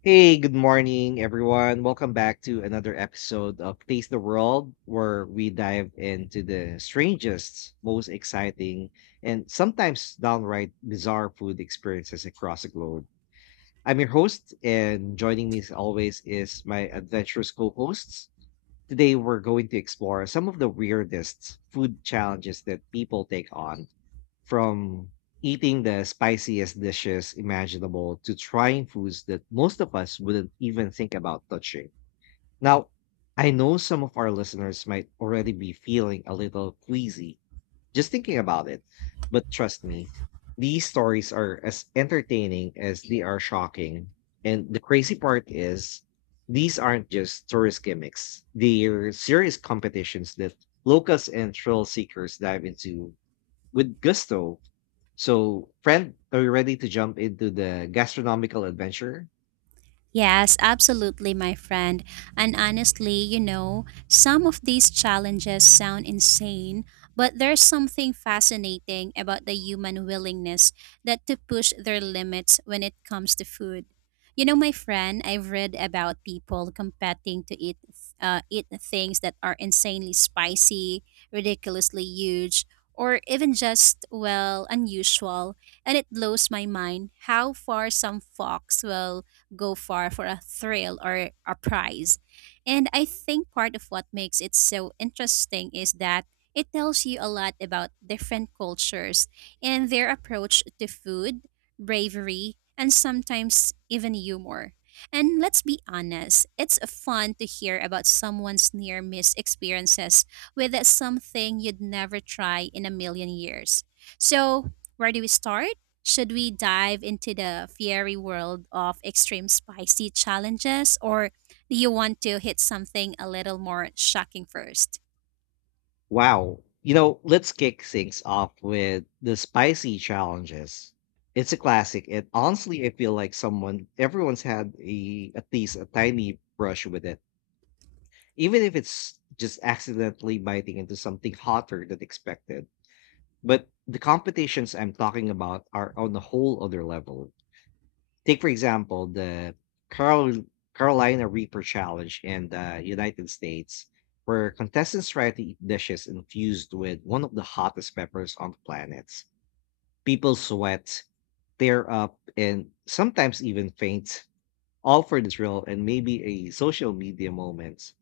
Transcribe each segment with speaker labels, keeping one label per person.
Speaker 1: Hey, good morning, everyone. Welcome back to another episode of Taste the World, where we dive into the strangest, most exciting, and sometimes downright bizarre food experiences across the globe. I'm your host, and joining me as always is my adventurous co hosts. Today, we're going to explore some of the weirdest food challenges that people take on from eating the spiciest dishes imaginable to trying foods that most of us wouldn't even think about touching. Now, I know some of our listeners might already be feeling a little queasy just thinking about it, but trust me, these stories are as entertaining as they are shocking. And the crazy part is, these aren't just tourist gimmicks. They're serious competitions that locals and thrill seekers dive into with gusto. So, friend, are you ready to jump into the gastronomical adventure?
Speaker 2: Yes, absolutely, my friend. And honestly, some of these challenges sound insane, but there's something fascinating about the human willingness that to push their limits when it comes to food. You know, my friend, I've read about people competing to eat things that are insanely spicy, ridiculously huge, or even just well unusual, and it blows my mind how far some folks will go far for a thrill or a prize. And I think part of what makes it so interesting is that it tells you a lot about different cultures and their approach to food, bravery, and sometimes even humor. And let's be honest, it's fun to hear about someone's near miss experiences with something you'd never try in a million years. So, where do we start? Should we dive into the fiery world of extreme spicy challenges, or do you want to hit something a little more shocking first?
Speaker 1: Wow. You know, let's kick things off with the spicy challenges. It's a classic, and honestly, I feel like someone everyone's had a at least a tiny brush with it, even if it's just accidentally biting into something hotter than expected. But the competitions I'm talking about are on a whole other level. Take for example the Carol Carolina Reaper Challenge in the United States, where contestants try to eat dishes infused with one of the hottest peppers on the planet. People sweat, tear up, and sometimes even faint, all for the thrill and maybe a social media moment.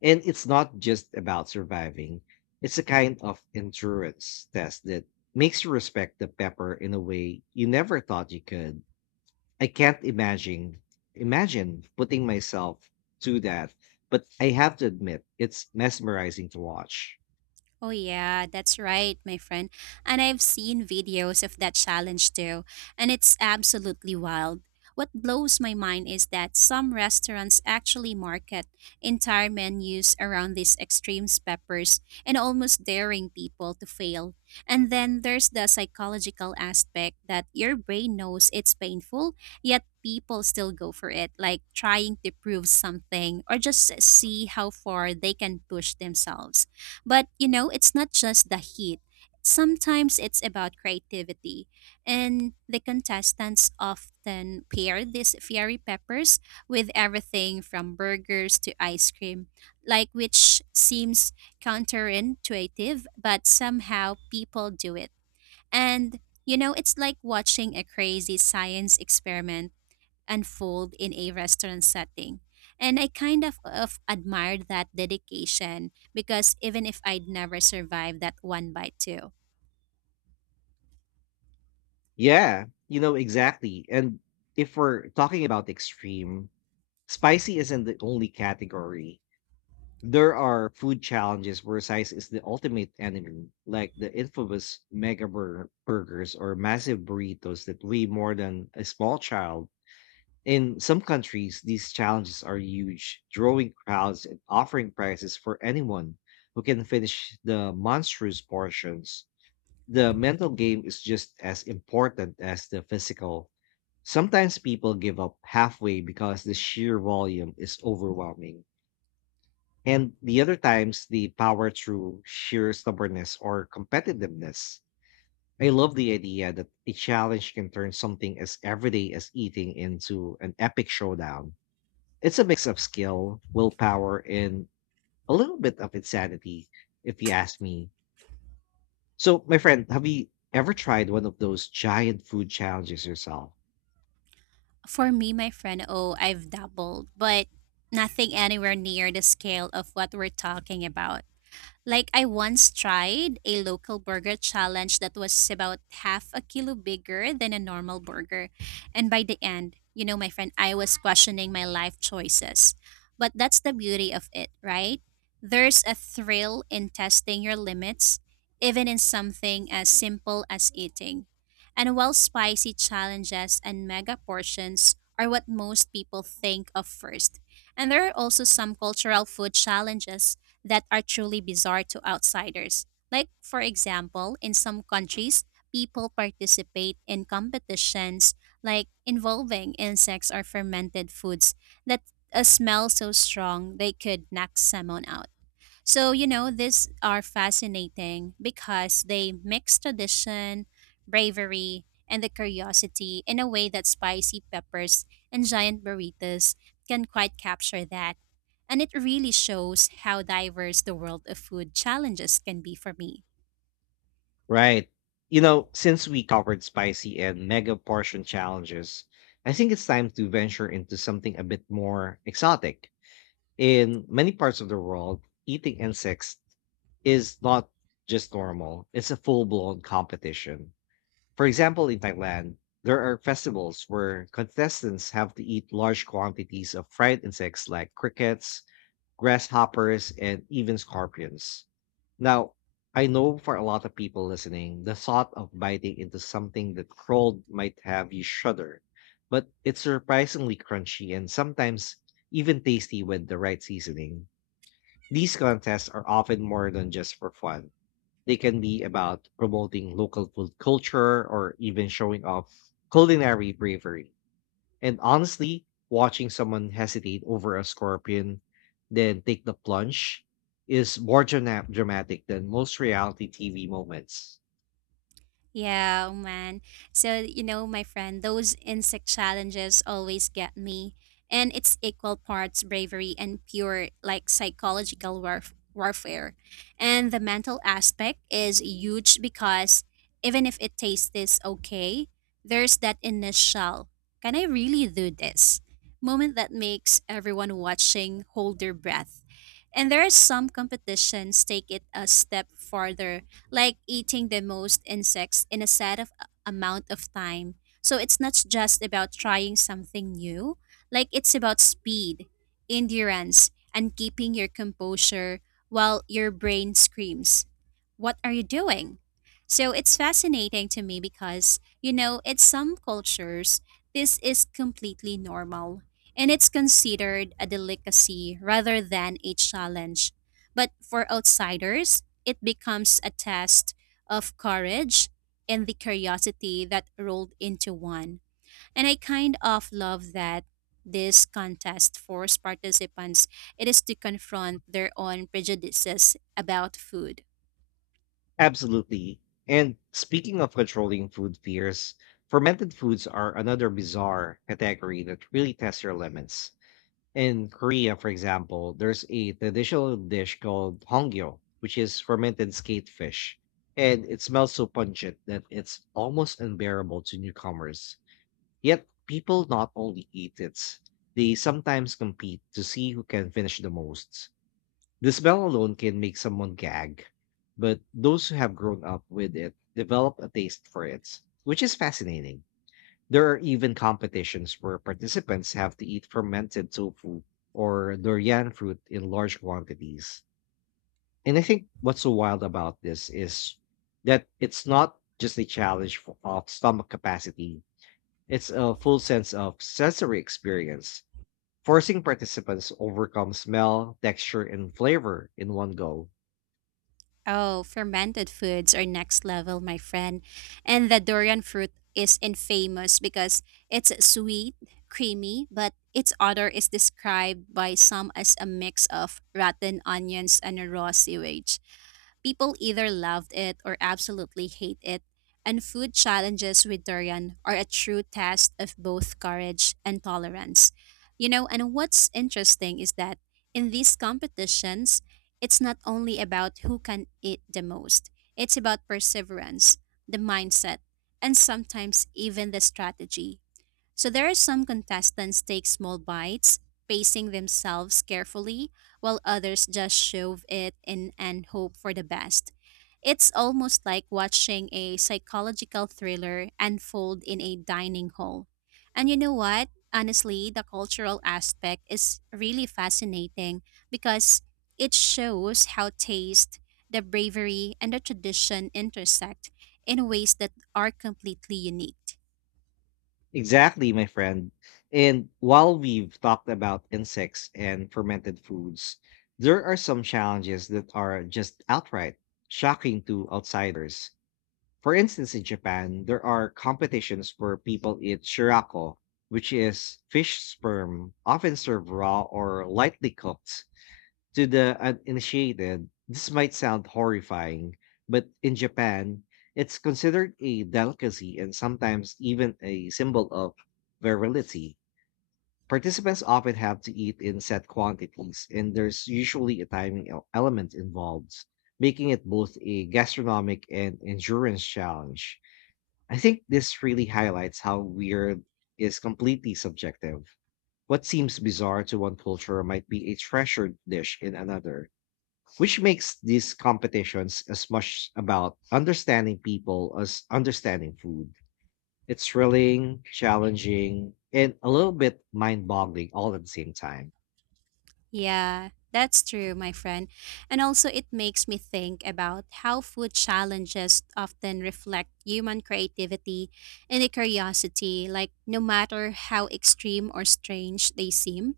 Speaker 1: And it's not just about surviving; it's a kind of endurance test that makes you respect the pepper in a way you never thought you could. I can't imagine putting myself to that, but I have to admit it's mesmerizing to watch.
Speaker 2: Oh, yeah, that's right, my friend. And I've seen videos of that challenge too, and it's absolutely wild. What blows my mind is that some restaurants actually market entire menus around these extreme peppers and almost daring people to fail. And then there's the psychological aspect that your brain knows it's painful, yet people still go for it, like trying to prove something or just see how far they can push themselves. But you know, it's not just the heat. Sometimes it's about creativity. And the contestants often pair these fiery peppers with everything from burgers to ice cream, like which seems counterintuitive, but somehow people do it. And it's like watching a crazy science experiment unfold in a restaurant setting. And I kind of admired that dedication because even if I'd never survived that one bite too.
Speaker 1: Yeah, you know exactly. And if we're talking about extreme, spicy isn't the only category. There are food challenges where size is the ultimate enemy, like the infamous burgers or massive burritos that weigh more than a small child. In some countries, these challenges are huge, drawing crowds and offering prizes for anyone who can finish the monstrous portions. The mental game is just as important as the physical. Sometimes people give up halfway because the sheer volume is overwhelming. And the other times, they power through sheer stubbornness or competitiveness. I love the idea that a challenge can turn something as everyday as eating into an epic showdown. It's a mix of skill, willpower, and a little bit of insanity, if you ask me. So, my friend, have you ever tried one of those giant food challenges yourself?
Speaker 2: For me, my friend, oh, I've doubled, but nothing anywhere near the scale of what we're talking about. Like I once tried a local burger challenge that was about half a kilo bigger than a normal burger. And by the end, my friend, I was questioning my life choices. But that's the beauty of it, right? There's a thrill in testing your limits, even in something as simple as eating. And while spicy challenges and mega portions are what most people think of first, and there are also some cultural food challenges that are truly bizarre to outsiders. Like, for example, in some countries, people participate in competitions like involving insects or fermented foods that a smell so strong they could knock someone out. So, these are fascinating because they mix tradition, bravery, and the curiosity in a way that spicy peppers and giant burritos can quite capture that. And it really shows how diverse the world of food challenges can be for me.
Speaker 1: Right. You know, since we covered spicy and mega portion challenges, I think it's time to venture into something a bit more exotic. In many parts of the world, eating insects is not just normal, it's a full blown competition. For example, in Thailand, there are festivals where contestants have to eat large quantities of fried insects like crickets, grasshoppers, and even scorpions. Now, I know for a lot of people listening, the thought of biting into something that crawled might have you shudder, but it's surprisingly crunchy and sometimes even tasty with the right seasoning. These contests are often more than just for fun. They can be about promoting local food culture or even showing off culinary bravery. And honestly, watching someone hesitate over a scorpion, then take the plunge, is more dramatic than most reality TV moments.
Speaker 2: Yeah, oh man. So, my friend, those insect challenges always get me. And it's equal parts bravery and pure, like, psychological warfare. And the mental aspect is huge because even if it tastes this okay, there's that initial, can I really do this? Moment that makes everyone watching hold their breath. And there are some competitions take it a step farther like eating the most insects in a set of amount of time. So it's not just about trying something new, like it's about speed, endurance, and keeping your composure while your brain screams, "What are you doing?" So it's fascinating to me because, in some cultures, this is completely normal and it's considered a delicacy rather than a challenge. But for outsiders, it becomes a test of courage and the curiosity that rolled into one. And I kind of love that this contest forced participants it is to confront their own prejudices about food.
Speaker 1: Absolutely. And speaking of controlling food fears, fermented foods are another bizarre category that really tests your limits. In Korea, for example, there's a traditional dish called hongyo, which is fermented skate fish, and it smells so pungent that it's almost unbearable to newcomers. Yet, people not only eat it, they sometimes compete to see who can finish the most. The smell alone can make someone gag, but those who have grown up with it develop a taste for it, which is fascinating. There are even competitions where participants have to eat fermented tofu or durian fruit in large quantities. And I think what's so wild about this is that it's not just a challenge for, of stomach capacity, it's a full sense of sensory experience, forcing participants to overcome smell, texture, and flavor in one go.
Speaker 2: Oh, fermented foods are next level, my friend. And the durian fruit is infamous because it's sweet, creamy, but its odor is described by some as a mix of rotten onions and raw sewage. People either loved it or absolutely hate it. And food challenges with durian are a true test of both courage and tolerance. You know, and what's interesting is that in these competitions, it's not only about who can eat the most, it's about perseverance, the mindset, and sometimes even the strategy. So there are some contestants take small bites, pacing themselves carefully, while others just shove it in and hope for the best. It's almost like watching a psychological thriller unfold in a dining hall. And you know what? Honestly, the cultural aspect is really fascinating because it shows how taste, the bravery, and the tradition intersect in ways that are completely unique.
Speaker 1: Exactly, my friend. And while we've talked about insects and fermented foods, there are some challenges that are just outright shocking to outsiders. For instance, in Japan, there are competitions where people eat shirako, which is fish sperm, often served raw or lightly cooked. To the uninitiated, this might sound horrifying, but in Japan, it's considered a delicacy and sometimes even a symbol of virility. Participants often have to eat in set quantities, and there's usually a timing element involved, making it both a gastronomic and endurance challenge. I think this really highlights how weird is completely subjective. What seems bizarre to one culture might be a treasured dish in another, which makes these competitions as much about understanding people as understanding food. It's thrilling, challenging, and a little bit mind boggling all at the same time.
Speaker 2: Yeah, that's true, my friend. And also, it makes me think about how food challenges often reflect human creativity and a curiosity, like no matter how extreme or strange they seem.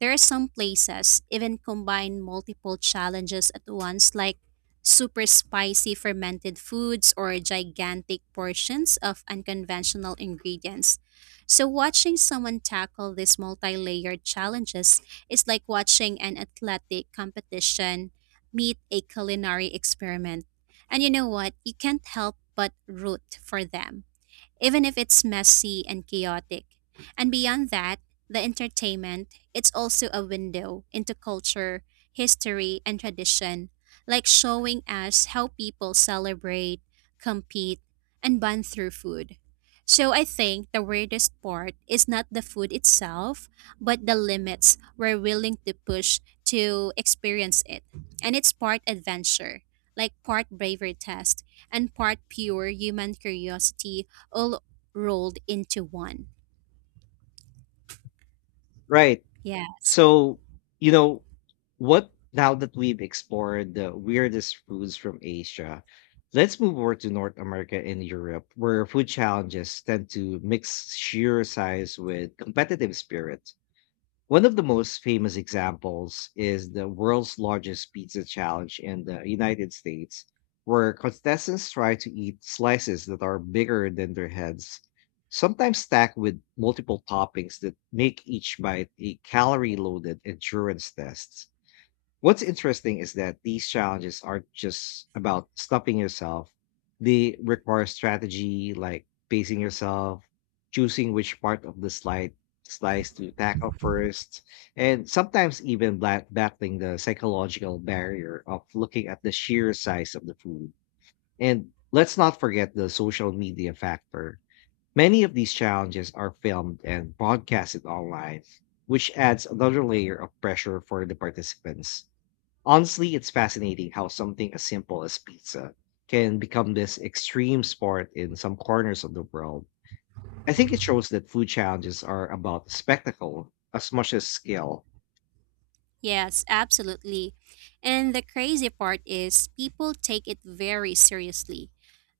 Speaker 2: There are some places even combine multiple challenges at once like super spicy fermented foods or gigantic portions of unconventional ingredients. So watching someone tackle these multi-layered challenges is like watching an athletic competition meet a culinary experiment. And you know what? You can't help but root for them even if it's messy and chaotic. And beyond that, the entertainment, it's also a window into culture, history, and tradition, like showing us how people celebrate, compete, and bond through food. So I think the weirdest part is not the food itself, but the limits we're willing to push to experience it. And it's part adventure, like part bravery test, and part pure human curiosity all rolled into one.
Speaker 1: Right.
Speaker 2: Yeah.
Speaker 1: So, you know, what now that we've explored the weirdest foods from Asia, let's move over to North America and Europe, where food challenges tend to mix sheer size with competitive spirit. One of the most famous examples is the world's largest pizza challenge in the United States, where contestants try to eat slices that are bigger than their heads, sometimes stacked with multiple toppings that make each bite a calorie loaded endurance test. What's interesting is that these challenges aren't just about stopping yourself. They require strategy like pacing yourself, choosing which part of the slide slice to tackle first, and sometimes even battling the psychological barrier of looking at the sheer size of the food. And let's not forget the social media factor. Many of these challenges are filmed and broadcasted online, which adds another layer of pressure for the participants. Honestly, it's fascinating how something as simple as pizza can become this extreme sport in some corners of the world. I think it shows that food challenges are about spectacle as much as skill.
Speaker 2: Yes, absolutely. And the crazy part is people take it very seriously.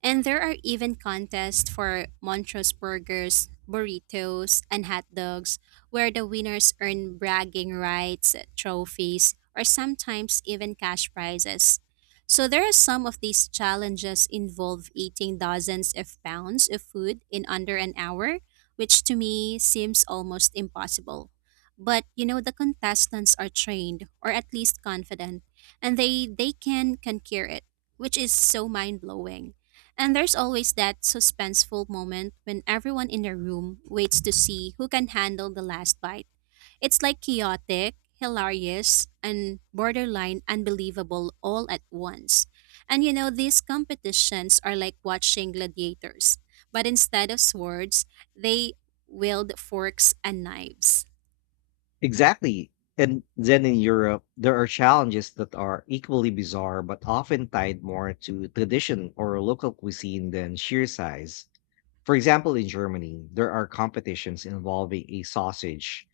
Speaker 2: And there are even contests for Montrose burgers, burritos, and hot dogs where the winners earn bragging rights, trophies, or sometimes even cash prizes. So there are some of these challenges involve eating dozens of pounds of food in under an hour, which to me seems almost impossible, but you know the contestants are trained or at least confident, and they can conquer it, which is so mind-blowing. And there's always that suspenseful moment when everyone in the room waits to see who can handle the last bite. It's like chaotic, hilarious, and borderline unbelievable all at once. And you know, these competitions are like watching gladiators, but instead of swords, they wield forks and knives.
Speaker 1: Exactly. And then in Europe, there are challenges that are equally bizarre but often tied more to tradition or local cuisine than sheer size. For example, in Germany, there are competitions involving a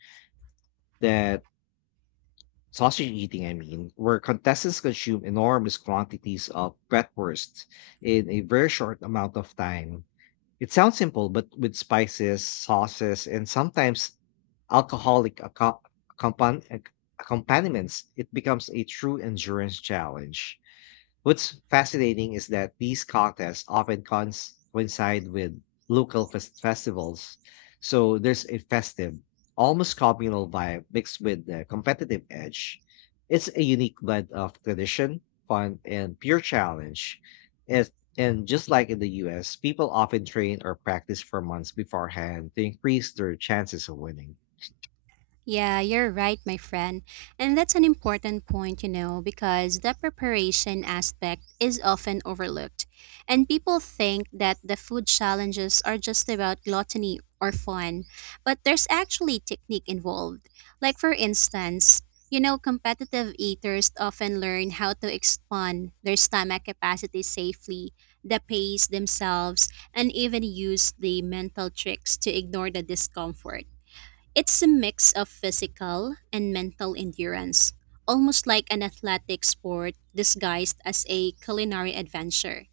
Speaker 1: that sausage eating, I mean, where contestants consume enormous quantities of bratwurst in a very short amount of time. It sounds simple, but with spices, sauces, and sometimes alcoholic acco- accompan- ac- accompaniments, it becomes a true endurance challenge. What's fascinating is that these contests often coincide with local festivals. So there's a festive, almost communal vibe mixed with the competitive edge. It's a unique blend of tradition, fun, and pure challenge. And just like in the US, people often train or practice for months beforehand to increase their chances of winning.
Speaker 2: Yeah, you're right, my friend. And that's an important point, because the preparation aspect is often overlooked. And people think that the food challenges are just about gluttony or fun, but there's actually technique involved. Like, for instance, competitive eaters often learn how to expand their stomach capacity safely, the pace themselves, and even use the mental tricks to ignore the discomfort. It's a mix of physical and mental endurance, almost like an athletic sport disguised as a culinary adventure.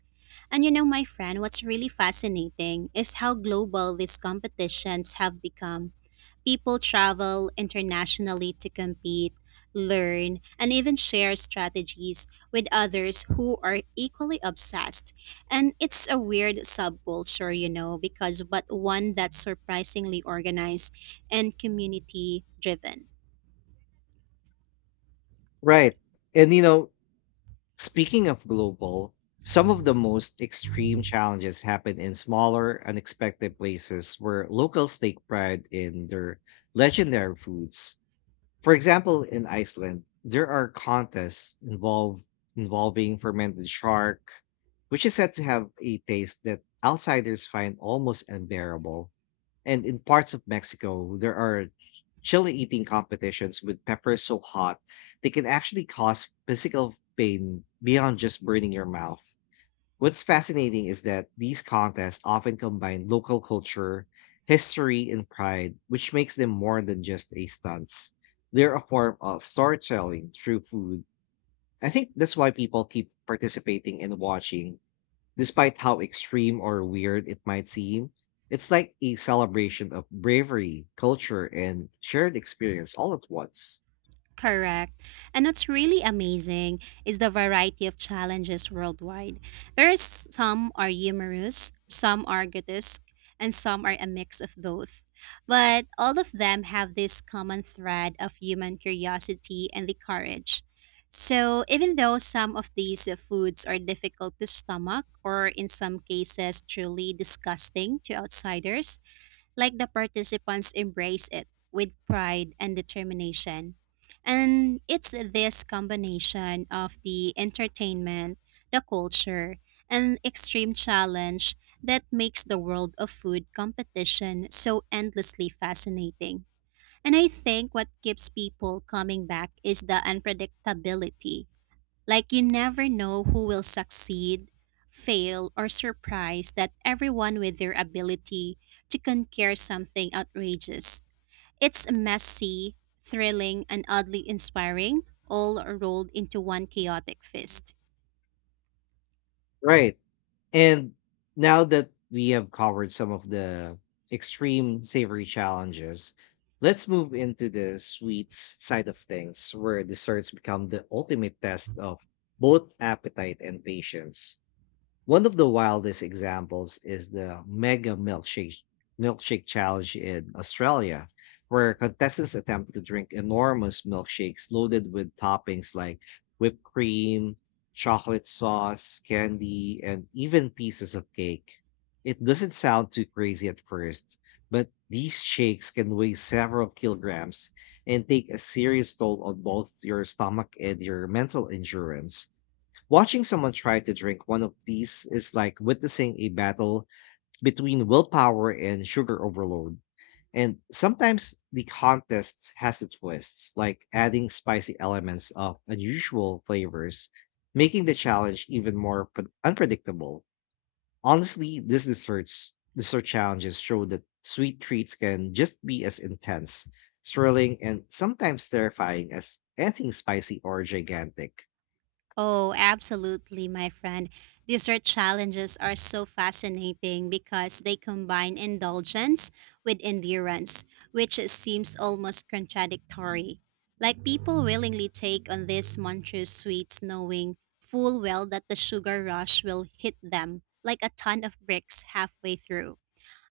Speaker 2: And my friend, what's really fascinating is how global these competitions have become. People travel internationally to compete, learn, and even share strategies with others who are equally obsessed. And it's a weird subculture, because but one that's surprisingly organized and community driven.
Speaker 1: Right. And you know, speaking of global, some of the most extreme challenges happen in smaller, unexpected places where locals take pride in their legendary foods. For example, in Iceland, there are contests involved involving fermented shark, which is said to have a taste that outsiders find almost unbearable. And in parts of Mexico, there are chili eating competitions with peppers so hot they can actually cause physical pain beyond just burning your mouth. What's fascinating is that these contests often combine local culture, history, and pride, which makes them more than just a stunts. They're a form of storytelling through food. I think that's why people keep participating and watching. Despite how extreme or weird it might seem, it's like a celebration of bravery, culture, and shared experience all at once.
Speaker 2: Correct. And what's really amazing is the variety of challenges worldwide. There is some are humorous, some are grotesque, and some are a mix of both. But all of them have this common thread of human curiosity and the courage. So even though some of these foods are difficult to stomach or in some cases truly disgusting to outsiders, like the participants embrace it with pride and determination. And it's this combination of the entertainment, the culture, and extreme challenge that makes the world of food competition so endlessly fascinating. And I think what keeps people coming back is the unpredictability, like you never know who will succeed, fail, or surprise that everyone with their ability to conquer something outrageous. It's messy, thrilling, and oddly inspiring, all rolled into one chaotic fist.
Speaker 1: Right. And now that we have covered some of the extreme savory challenges, let's move into the sweets side of things, where desserts become the ultimate test of both appetite and patience. One of the wildest examples is the Mega Milkshake Milkshake Challenge in Australia, where contestants attempt to drink enormous milkshakes loaded with toppings like whipped cream, chocolate sauce, candy, and even pieces of cake. It doesn't sound too crazy at first, but these shakes can weigh several kilograms and take a serious toll on both your stomach and your mental endurance. Watching someone try to drink one of these is like witnessing a battle between willpower and sugar overload. And sometimes the contest has its twists, like adding spicy elements of unusual flavors, making the challenge even more unpredictable. Honestly, these dessert challenges show that sweet treats can just be as intense, thrilling, and sometimes terrifying as anything spicy or gigantic.
Speaker 2: Oh, absolutely, my friend. Dessert challenges are so fascinating because they combine indulgence with endurance, which seems almost contradictory. Like people willingly take on these monstrous sweets knowing full well that the sugar rush will hit them like a ton of bricks halfway through.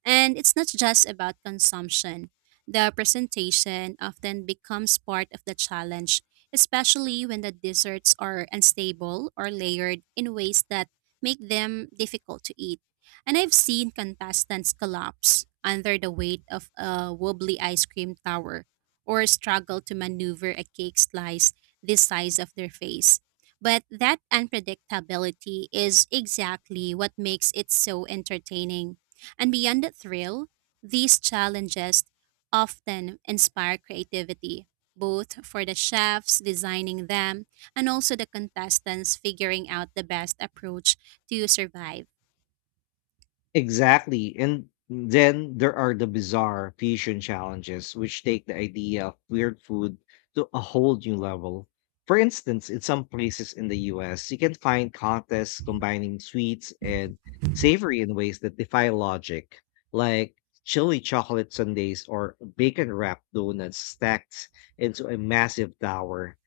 Speaker 2: And it's not just about consumption. The presentation often becomes part of the challenge, especially when the desserts are unstable or layered in ways that make them difficult to eat. And I've seen contestants collapse under the weight of a wobbly ice cream tower or struggle to maneuver a cake slice the size of their face. But that unpredictability is exactly what makes it so entertaining, and beyond the thrill, these challenges often inspire creativity, both for the chefs designing them and also the contestants figuring out the best approach to survive.
Speaker 1: Exactly. And then there are the bizarre fusion challenges, which take the idea of weird food to a whole new level. For instance, in some places in the US, you can find contests combining sweets and savory in ways that defy logic, like chili chocolate sundaes or bacon wrapped donuts stacked into a massive tower.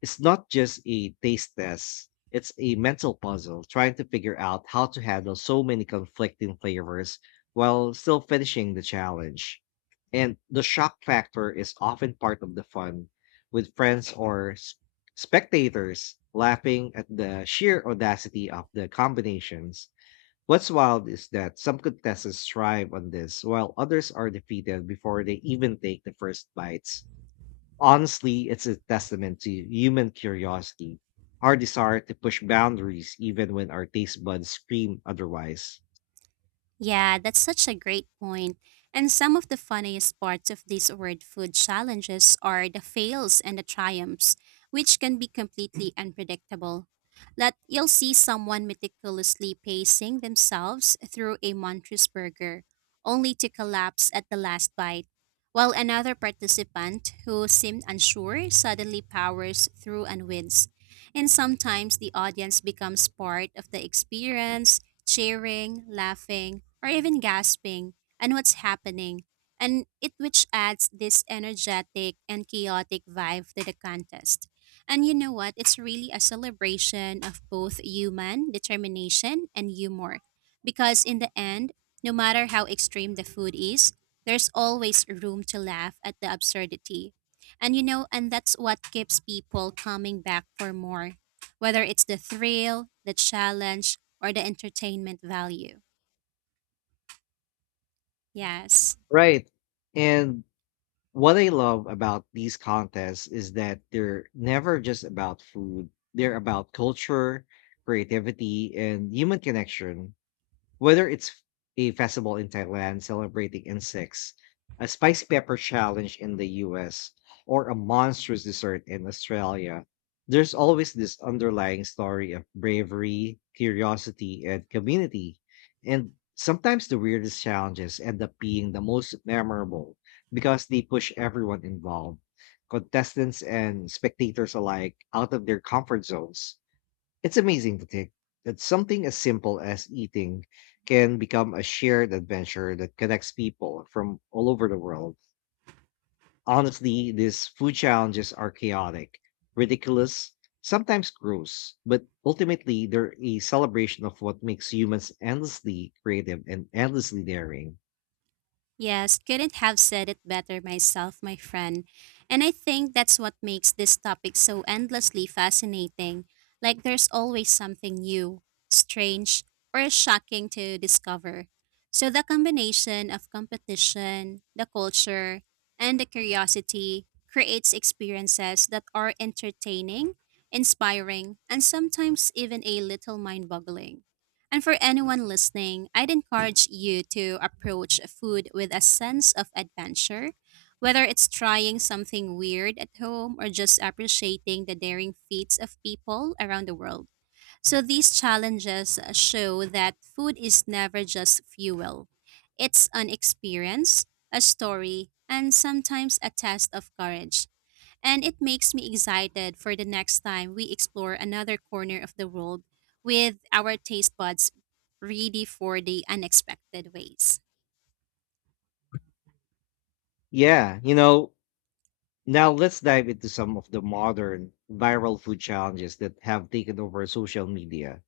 Speaker 1: It's not just a taste test, it's a mental puzzle trying to figure out how to handle so many conflicting flavors while still finishing the challenge. And the shock factor is often part of the fun, with spectators laughing at the sheer audacity of the combinations. What's wild is that some contestants thrive on this, while others are defeated before they even take the first bites. Honestly, it's a testament to human curiosity, our desire to push boundaries even when our taste buds scream otherwise.
Speaker 2: Yeah, that's such a great point. And some of the funniest parts of these word food challenges are the fails and the triumphs, which can be completely unpredictable. That you'll see someone meticulously pacing themselves through a monstrous burger, only to collapse at the last bite, while another participant who seemed unsure suddenly powers through and wins. And sometimes the audience becomes part of the experience cheering, laughing, or even gasping, and what's happening, and it which adds this energetic and chaotic vibe to the contest. And you know what? It's really a celebration of both human determination and humor. Because in the end, no matter how extreme the food is, there's always room to laugh at the absurdity. And that's what keeps people coming back for more. Whether it's the thrill, the challenge, or the entertainment value. Yes.
Speaker 1: Right. And what I love about these contests is that they're never just about food, they're about culture, creativity, and human connection. Whether it's a festival in Thailand celebrating insects, a spicy pepper challenge in the US, or a monstrous dessert in Australia, there's always this underlying story of bravery, curiosity, and community. And sometimes the weirdest challenges end up being the most memorable because they push everyone involved, contestants and spectators alike, out of their comfort zones. It's amazing to think that something as simple as eating can become a shared adventure that connects people from all over the world. Honestly, these food challenges are chaotic, ridiculous, sometimes gross, but ultimately they're a celebration of what makes humans endlessly creative and endlessly daring.
Speaker 2: Yes, couldn't have said it better myself, my friend. And I think that's what makes this topic so endlessly fascinating. Like there's always something new, strange, or shocking to discover. So the combination of competition, the culture, and the curiosity creates experiences that are entertaining, inspiring, and sometimes even a little mind boggling. And for anyone listening, I'd encourage you to approach food with a sense of adventure, whether it's trying something weird at home or just appreciating the daring feats of people around the world. So these challenges show that food is never just fuel, it's an experience, a story, and sometimes a test of courage, and it makes me excited for the next time we explore another corner of the world with our taste buds ready for the unexpected ways.
Speaker 1: Yeah, you know, now let's dive into some of the modern viral food challenges that have taken over social media.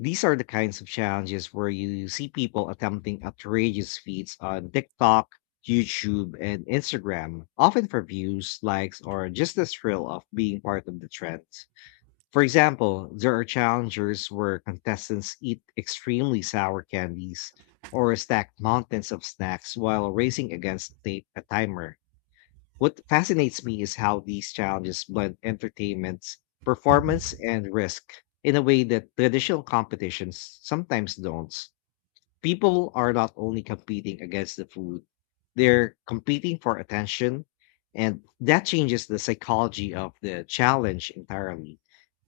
Speaker 1: These are the kinds of challenges where you see people attempting outrageous feats on TikTok, YouTube, and Instagram, often for views, likes, or just the thrill of being part of the trend. For example, there are challengers where contestants eat extremely sour candies or stack mountains of snacks while racing against a timer. What fascinates me is how these challenges blend entertainment, performance, and risk in a way that traditional competitions sometimes don't. People are not only competing against the food, they're competing for attention, and that changes the psychology of the challenge entirely.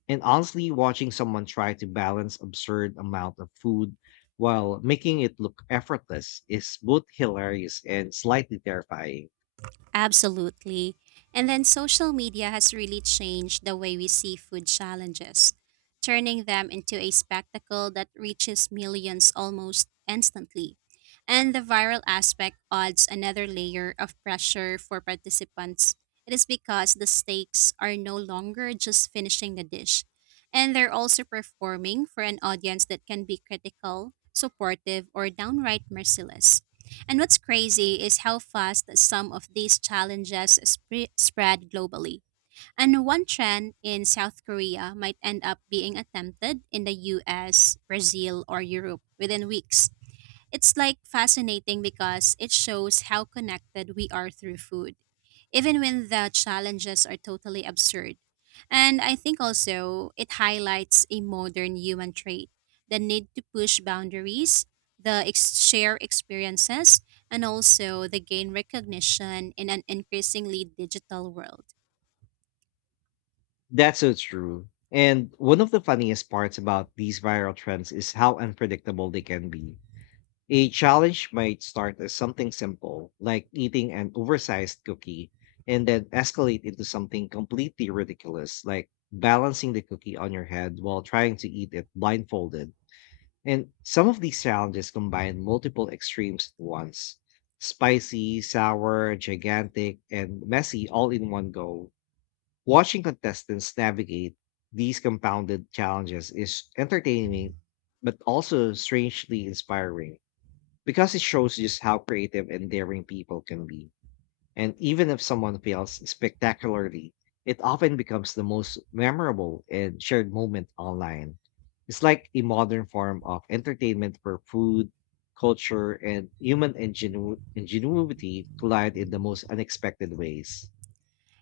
Speaker 1: And honestly, watching someone try to balance absurd amount of food while making it look effortless is both hilarious and slightly terrifying.
Speaker 2: Absolutely. And then social media has really changed the way we see food challenges, turning them into a spectacle that reaches millions almost instantly. And the viral aspect adds another layer of pressure for participants. It is because the stakes are no longer just finishing the dish, and they're also performing for an audience that can be critical, supportive, or downright merciless. And what's crazy is how fast some of these challenges spread globally. And one trend in South Korea might end up being attempted in the US, Brazil, or Europe within weeks. It's like fascinating because it shows how connected we are through food, even when the challenges are totally absurd. And I think also it highlights a modern human trait, the need to push boundaries, the share experiences, and also the gain recognition in an increasingly digital world.
Speaker 1: That's so true. And one of the funniest parts about these viral trends is how unpredictable they can be. A challenge might start as something simple, like eating an oversized cookie, and then escalate into something completely ridiculous, like balancing the cookie on your head while trying to eat it blindfolded. And some of these challenges combine multiple extremes at once: spicy, sour, gigantic, and messy all in one go. Watching contestants navigate these compounded challenges is entertaining, but also strangely inspiring because it shows just how creative and daring people can be. And even if someone fails spectacularly, it often becomes the most memorable and shared moment online. It's like a modern form of entertainment where food, culture, and human ingenuity collide in the most unexpected ways.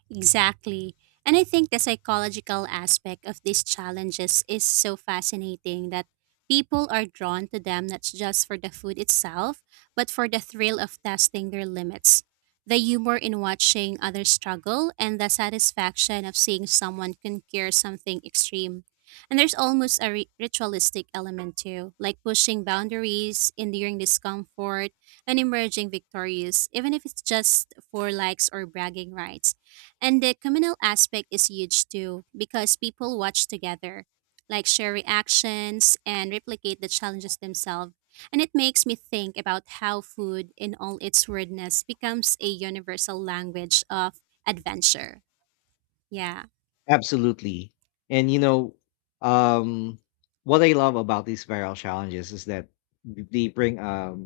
Speaker 2: Exactly. And I think the psychological aspect of these challenges is so fascinating that people are drawn to them not just for the food itself, but for the thrill of testing their limits. The humor in watching others struggle and the satisfaction of seeing someone conquer something extreme. And there's almost a ritualistic element too, like pushing boundaries, enduring discomfort, and emerging victorious, even if it's just for likes or bragging rights. And the communal aspect is huge too, because people watch together, like share reactions and replicate the challenges themselves. And it makes me think about how food, in all its weirdness, becomes a universal language of adventure. Yeah,
Speaker 1: Absolutely. And you know, um, what I love about these viral challenges is that they bring a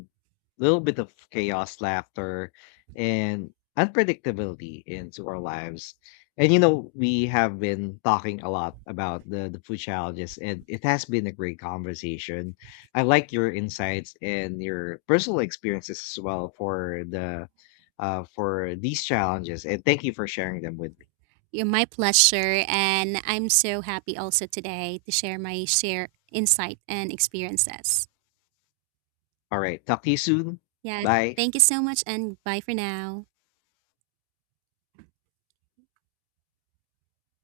Speaker 1: little bit of chaos, laughter, and unpredictability into our lives. And you know, we have been talking a lot about the food challenges, and it has been a great conversation. I like your insights and your personal experiences as well for the for these challenges, and thank you for sharing them with me.
Speaker 2: you're my pleasure. And I'm so happy also today to share my share insight and experiences.
Speaker 1: All right. Talk to you soon.
Speaker 2: Yes,
Speaker 1: Bye.
Speaker 2: thank you so much, and bye for now.